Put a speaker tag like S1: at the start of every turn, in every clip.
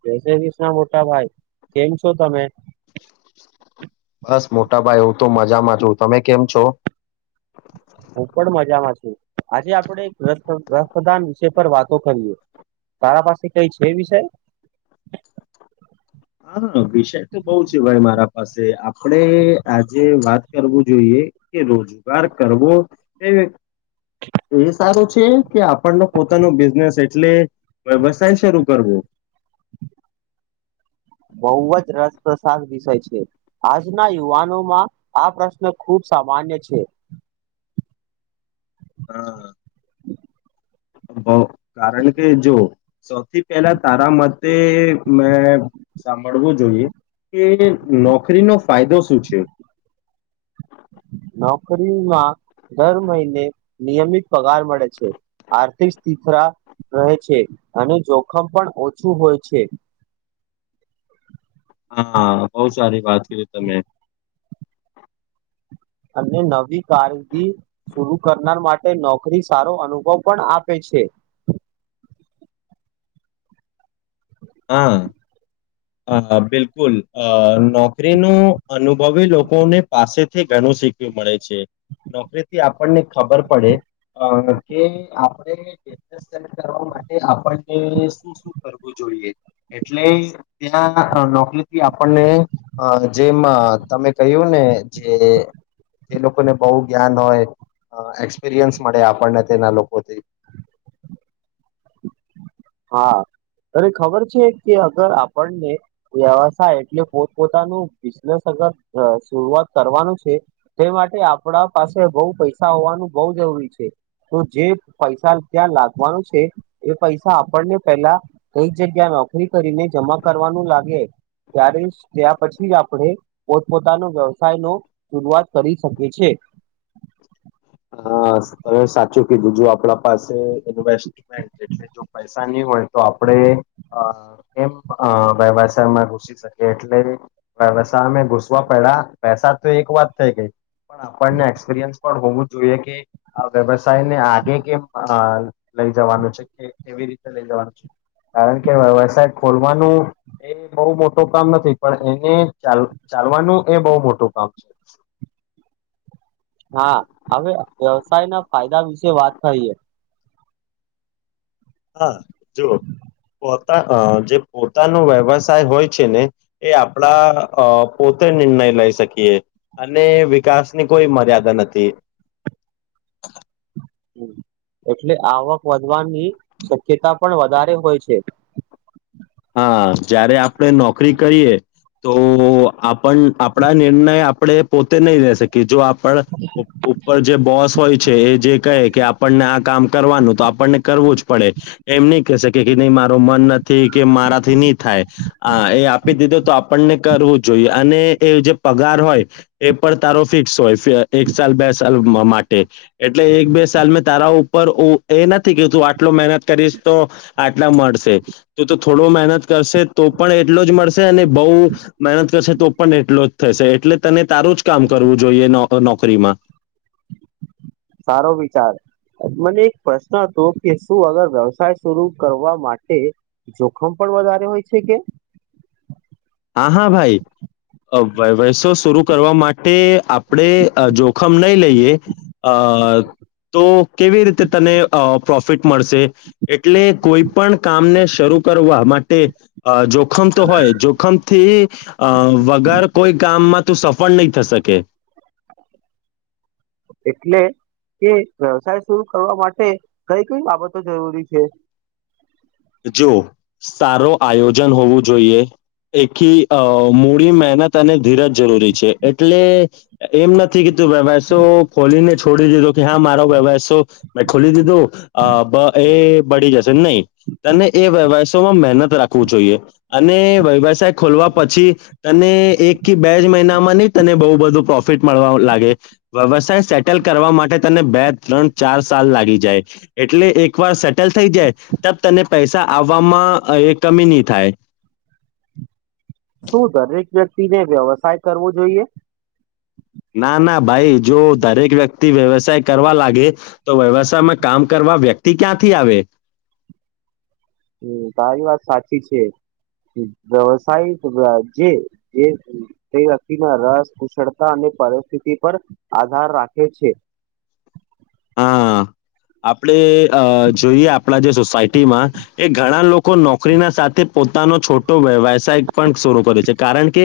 S1: જય શ કૃષ્ણ મોટા ભાઈ કેમ છો તમે.
S2: બસ મોટાભાઈ હું તો મજામાં છું તમે કેમ છો.
S1: હું પણ મજામાં છું આજે આપણે રક્તદાન વિષયપર વાતો કરીએ. તારા પાસે કઈ છે વિષય
S2: હા હા વિષય તો બહ છે ભાઈ મારા પાસે આપડે આજે વાત કરવું જોઈએ. કે રોજગાર કરવો એ એ સારું છે કે આપણને પોતાનો બિઝનેસ એટલે વ્યવસાય શરૂ કરવોઙ
S1: [inaudible] બહુ જ રસપ્રસદ વિષય છે આજના યુવાનો માં આ પ્રશ્ન ખુબ સામાન માન્ય છે.
S2: [inaudible] કારણ કે જો સૌથી પહેલા તારા મતે મે સાંભળવું જોઈએ કે નોકરીનો ફાયદો શું છે.
S1: [inaudible] નોકરીમાં દર મહિને નિયમિત પગાર મળે છે આર્થિક સ્થથરા રહે છે અને જોખમ પણ ઓછું હોય છે.
S2: હા બહ સારી વાત કરી તમે
S1: અને નવી કારગદી સુરુ કરનાર માટે નોકરી સારો અનુભવ પણ આપે છે. છે.
S2: [inaudible] બિલકુલ અ નોકરી ન અનુભવી લોકોને પાસેથી ઘ શીખ મળે છે નોકરી થી આપણને ખબર પડે. અ કે આપણે કરવા માટે આપણને શું શું કરવું જોઈએ. એટલે ત્યાં નોકરીથી આપણને જેમ તમે કહ્યું ું ને જે એ લોકોને બહુ જ્ઞાન હોય એક્સપિરિયન્સ મળે આપણને તેના લોકોથી
S1: [inaudible] અરે ખબર છે કે અગર આપણને વ્યવસાય એટલે પોતપોતાનું બિઝનેસ શરૂઆત કરવાનું છે તે માટે આપડા પાસે બઉ પૈસા હોવાનું બ જ તો જે પૈસા ત્યાં લાગવાનું છે એ પૈસા આપણને પેલા કઈક જગ્યા નોકરી કરીને જમા કરવાનું લાગે ત્યારે ત્યાં પછી જ આપણે પોતપોતાનો વ્યવસાય નો શરૂઆત કરી શકીએ છેએ [inaudible]
S2: હ ત સાચું કે બીજું આપડા પાસે ઇન્વેસ્ટમેન્ટ એટલે જો પૈસાની તો આપણેમ વ્યવસાયમાં ઘુસી શકીએ એટલે. સા અમે ઘુસવા પડ્યા પૈસા તો એક વાત થઈ ગઈ પણ આપણને એક્સપિરિયન્સ પણ હોવું જોઈએ કે આ વ્યવસાયને આગે કે લઈ જવાનું છે કે કેવી રીતે લઈ જવાનું છે. કારણ કે વ્યવસાય ખોલવાનું એ બહુ મોટો કામ નથી પણ એને ચ ચાલવાનું એ બહુ મોટું કામ છે.
S1: [inaudible] હા હવે વ્યવસાયના ફાયદા વિશે વાત કરીએ.
S2: હા જુઓ પોતા જે પોતાનું વ્યવસાય હોય છે ને એ આપણા પો નિર્ણય લઈ શકીએ અને વિકાસ ની કોઈ મર્યાદા નથી
S1: [inaudible] એટલે આવક વધવાની શક્યતા પણ વધારે હોય છે
S2: હા જયારે આપડે નોકરી કરીએ તો આપ આપણા નિર્ણય આપણે પોતે નહી લે શકીએ જો પણ ઉપર જે બોસ હોય છે એ જે કહે કે આપણને આ કામ કરવાનું તો આપણને કરવું જ પડે એમ નહી ક શકે કે નહી મારો મન નથી કે મારાથી નહી થાય આ એ આપી દીધું તો આપણને કરવું જોઈએ અને એ જે પગાર હોય એ પણ તારો ફિક્સ હોય એક સલ બેસ માટે એટલે એક બે સાલ મેં તારા ઉપર એ નથી કે તું આટલો મહેનત કરીશ તો આટલા મળશે તો તો થોડો મહેનત કરશે તો પણ એટલો જ મળશે અને બઉુ મહેનત કરશે તો પણ એટલો જ થશે એટલે તને તારું જ કામ કરવું જોઈએ નોકરીમાં
S1: સારો વિચાર મને એક પ્રશ્ન હતો કે શું અગર વ્યવસાય શરૂુ કરવા માટે જોખમ પણ બજ હોય છે કે
S2: હા હા ભાઈ વસો શર કરવા માટે આપણે જોખમ નહી લઈએ હ તો કેવી રીતે તને પ્રોફિટ મળશે એટલે કોઈ પણ કામને શરૂ કરવા માટે જોખમ તો હોય જોખમ થી અ વગર કોઈ કામમાં તું સફળ નહી થ શકે
S1: એટલે કે વ્યવસાય શર કરવા માટે કઈ કઈ બાબતો જરૂરી છે
S2: જો સારો આયોજન હોવું જોઈએ એકખી મૂડી મહેનત અને ધીરજ જરૂરી છે એટલે એમ નથી વ્યવો ખોલીને છોડી દીધો કે હા મારો વ્યવસો મેં ખોલી દીધો એ બળી જશે નહી મત રાખ જોઈએ અને વ્યવસાય ખોલવા પછી ત એક બે જ તને બ બું પ્રોફિટ મળવા લાગે વ્યવસાય સેટલ કરવા માટે તને બે ત ચાર સાલ લાગી જાય એટલે એક વાર સેટલ થઈ જાય તને પૈસા આવવામાં કમી નહી થાય
S1: શું દરેક વ્યક્તિને વ્યવસાય કરવો જોઈએ
S2: ના ના ભાઈ જો દરેક વ્યક્તિ વ્યવસાય કરવા લાગે તો વ્યવસાયમાં કામ કરવા એવા વ્યક્તિ ક્યાંથી આવે
S1: હમ તારી વાત સાચી છે જ વ્યવસાય જે તે વ્યક્તિના રસ કુશળતા અને પરિસ્થિતિ પર આધાર રાખે છે.
S2: હા. આપણે અ જોઈએ આપણા જે સોસાયટીમાં એ ઘણા લોકો નોકરીના સાથે પોતાનો છોટો વ્ય વસાય પણ શરૂ કરે છે કારણ કે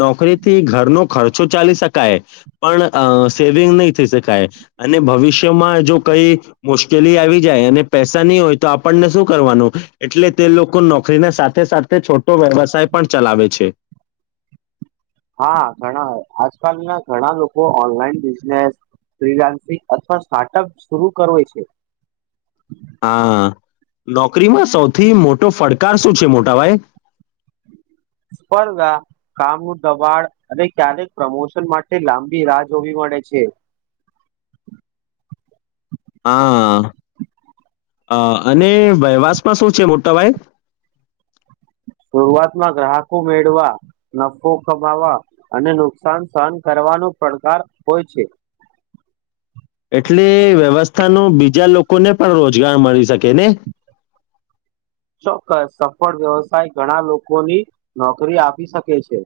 S2: નોકરીથી ઘરનો ખર્ચો ચાલ બતાવી શકાય પણ અ સેવિંગ નહી થઈ શકાય અને ભવિષ્ ય માં જો કઈ મુશ્કેલી આવી જાય અને પૈસા નહીં હોય તો આપણને શું કરવાનું એટલે તે લોકો નોકરીને સાથે સાથે છોટો વ્યવસાય પણ ચલાવે છે.
S1: હા, ઘણા આજકાલ ના ઘણા લોકો ઓનલાઈન બિઝનેસ ફ્રિલેન્સિંગ અથવા સ્ટાર્ટઅપ શરુ કરો છે.
S2: હા, નોકરીમાં સૌથી મોટો ફડકાર શું છે મોટાભાઈ?
S1: [inaudible] સ્પર્ધા, કામ નું દબાણ અને ક્યારેક પ્રમોશન માટે લાંબી રાહ જોવી મડે છે.
S2: હા. અ અને વયવાસમાં શું છે મોટાભાઈ?
S1: શરૂઆતમાં ગ્રાહકો મેળવા, નફો કમાવા અને નુકસાન સહન કરવા નો પડકાર હોય છે.
S2: એટલે વ્યવસ્થા નું બીજા લોકોને પણ રોજગાર મળી શકે ને?
S1: ચોક્કસ સફળ વ્યવસાય ઘણા લોકોની નોકરી આપી શકે છે.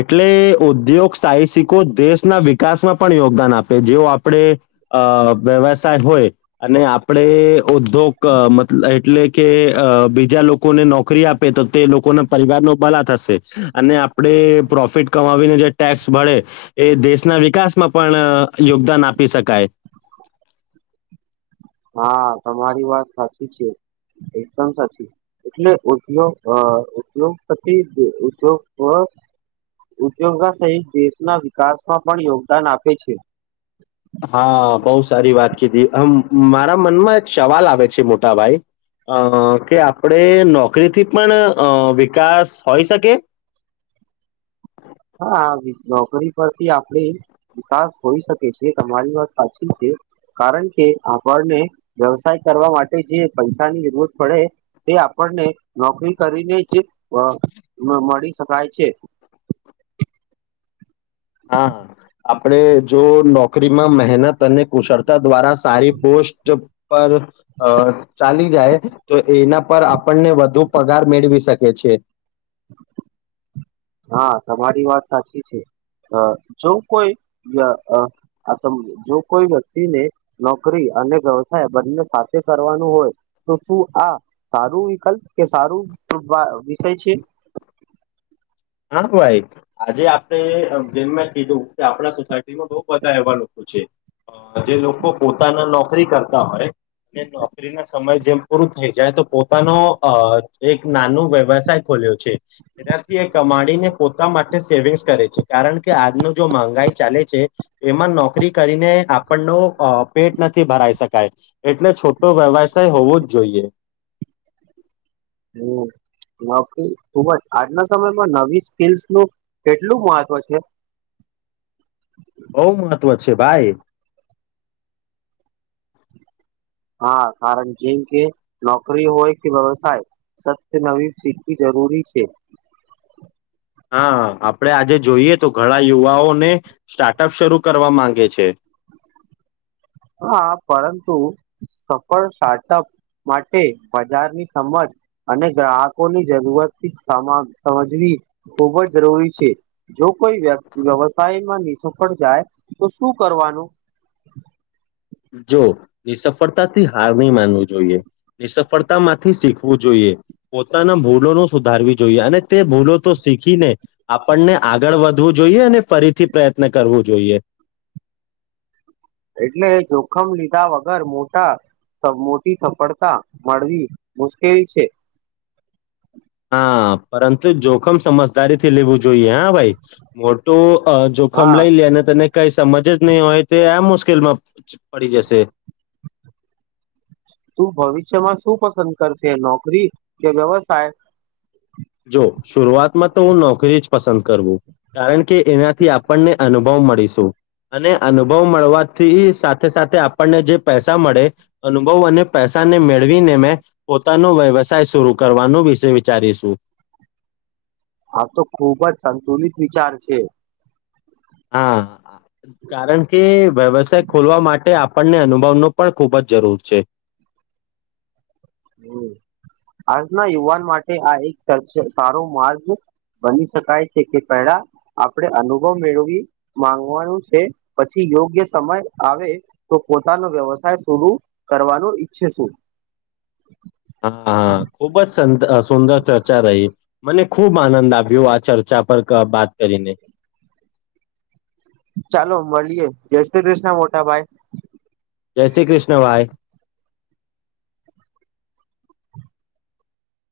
S2: એટલે ઉદ્યોગ સાહસિકો દેશના વિકાસમાં પણ યોગદાન આપે જેવ આપડે અ વ્યવસાય હોય અને આપણે ઉદ્યોગ મત એટલે કે અ બીજા લોકોને નોકરી આપે તો તે લોકો ના પરિવાર નો ભલા થશે અને આપણે પ્રોફિટ કમાવીને જે ટેક્સ ભરે એ દેશના વિકાસમાં પણ યોગદાન આપી શકાય.
S1: હા, તમારી વાત સાચી છે. એકદમ સાચી એટલે ઉદ્યોગ અ ઉદ્યોગપતિ ઉદ્યોગ ઉદ્યોગા સહિત દેશના વિકાસમાં પણ યોગદાન આપે છે.
S2: હા, બહુ સારી વાત કીધી મારા મનમાં એક સવાલ આવે છે મોટાભાઈ અ કે આપડે નોકરીથી પણ અ વિકાસ હોઈ શકે?
S1: હા, નોકરી પરથી આપણે વિકાસ હોઈ શકે છે તમારી વાત સાચી છે કારણ કે આપણને વ્યવસાય કરવા માટે જે પૈસાની જરૂરત પડે એ આપણને નોકરી કરીને જ અ મળી શકાય છે.
S2: હા, આપણે જો નોકરીમાં મહેનત અને કુશળતા દ્વારા સારી પોસ્ટ પર અ ચાલી જાય તો એના પર આપણને વધુ પગાર મેળવી શકે છે.
S1: હા, તમારી વાત સાચી છે. અ જો કોઈ અ આ જો કોઈ વ્યક્તિને નોકરી અને વ્યવસાય બંને સાથે કરવાનું હોય તો શું આ સારું વિકલ્પ કે સારું તો બા વિષય છે.
S2: હા ભાઈ, આજે આપણે જેમ મેં કીધું આપણા સોસાયટીમાં બહ બધારે એવા લોકો છે. જે લોકો પોતાના નોકરી કરતા હોય અને નોકરી ના સમજ જેમ પૂરું થઈ જાય તો પોતાનો અ એક નાનો વ્યવસાય ખોલ્યો છે એનાથી એક કમાડીને પોતા માટે સેવિંગ્સ કરે છે. કારણ કે આજનું જો મગાઈ ચાલે છે એમાં નો નોકરી કરીને આપણનો અ પેટ નથી ભરાઈ શકાય એટલે છોટો વ્યવસાય હોવો જ જોઈએ.
S1: હમ્મ. ન ખ ખૂબજ આજના સમયમાં નવી સ્કીલ્સ નું કેટલું મહત્વ છે?
S2: બઉ મહત્વ છે ભાઈ.
S1: હા કારણ જેમ કે નોકરી હોય કે વ્યવસાય સત્ય નવી શીખવી જર જરૂરી છે.
S2: હા આપડે આજે જોઈએ તો ઘણા યુવાઓને સ્ટાર્ટઅપ શરૂ કરવા માંગે છે.
S1: હા પરંતુ સફળ સ્ટાર્ટઅપ માટે બજારની સમજ અને ગ્રાહકોની જરૂરતથી સમજવી ખૂબ જ જરૂરી છે. જો કોઈ વ્યક્તિ વ્યવસાયમાં નિ સફળ જાય તો શું કરવાનું.
S2: જો એ સફળતાથી હાર નહી માનવું જોઈએ એ સફળતા માંથી શીખવું જોઈએ. પોતાના ભૂલો ન સુધારવી જોઈએ અને તે ભૂલો તો શીખીને આપણને આગળ વધ વધવું જોઈએ અને ફરીથી પ્રયત્ન કરવું જોઈએ.
S1: એટલે જોખમ લીધા વગર મોટા મોટી સફળતા મળવી મુશ્કેલ છે.
S2: હા પરંતુ જોખમ સમજદારી થી લેવું જો જોઈએ હા ભાઈ. મોટું જોખમ
S1: હા
S2: લઈ લે અને તને કઈ સમજ જ નહીં હોય તો આ મુશ્કેલમાં પડી જશે.
S1: તું ભવિષ્યમાં શું પસંદ કરશે નોકરી કે વ્યવસાય?
S2: જો શરૂઆતમાં તો હું નોકરી જ પસંદ કરવું કારણ કે એનાથી આપણને અનુભવ મળીશું. અને અનુભવ મળવાથી સાથે સાથે આપણને જે પૈસા મળે અનુભવ અને પૈસા મેળવીને મેં પોતાનો વ્યવસાય શર કરવાનું વિશે વિચારીશું.
S1: આ તો ખુબ જ સંતુલિત વિચાર છે.
S2: હા. કારણ કે વ્યવસાય ખોલવા માટે આપણને અનુભવનો પણ ખુબ જ જરૂર છે.
S1: હમ. આજના યુવાન માટે આ એક સારો માર્ગ બની શકાય છે કે પેલા આપણેે અનુભવ મેળવી માંગવાનું છે પછી યોગ્ય સમય આવે તો પોતાનો વ્યવસાય શરુ કરવાનો ઈચ્છે શું. [inaudible]
S2: હા ખૂબ જ સંદ સુંદર ચર્ચા રહી મને ખુબ આનંદ આવ્યો આ ચર્ચા પર વાત કરીને.
S1: ચાલો મળીએ જય શ્રી દેશ્ ના મોટા ભાઈ.
S2: જય શ્રી કૃષ્ણભાઈ.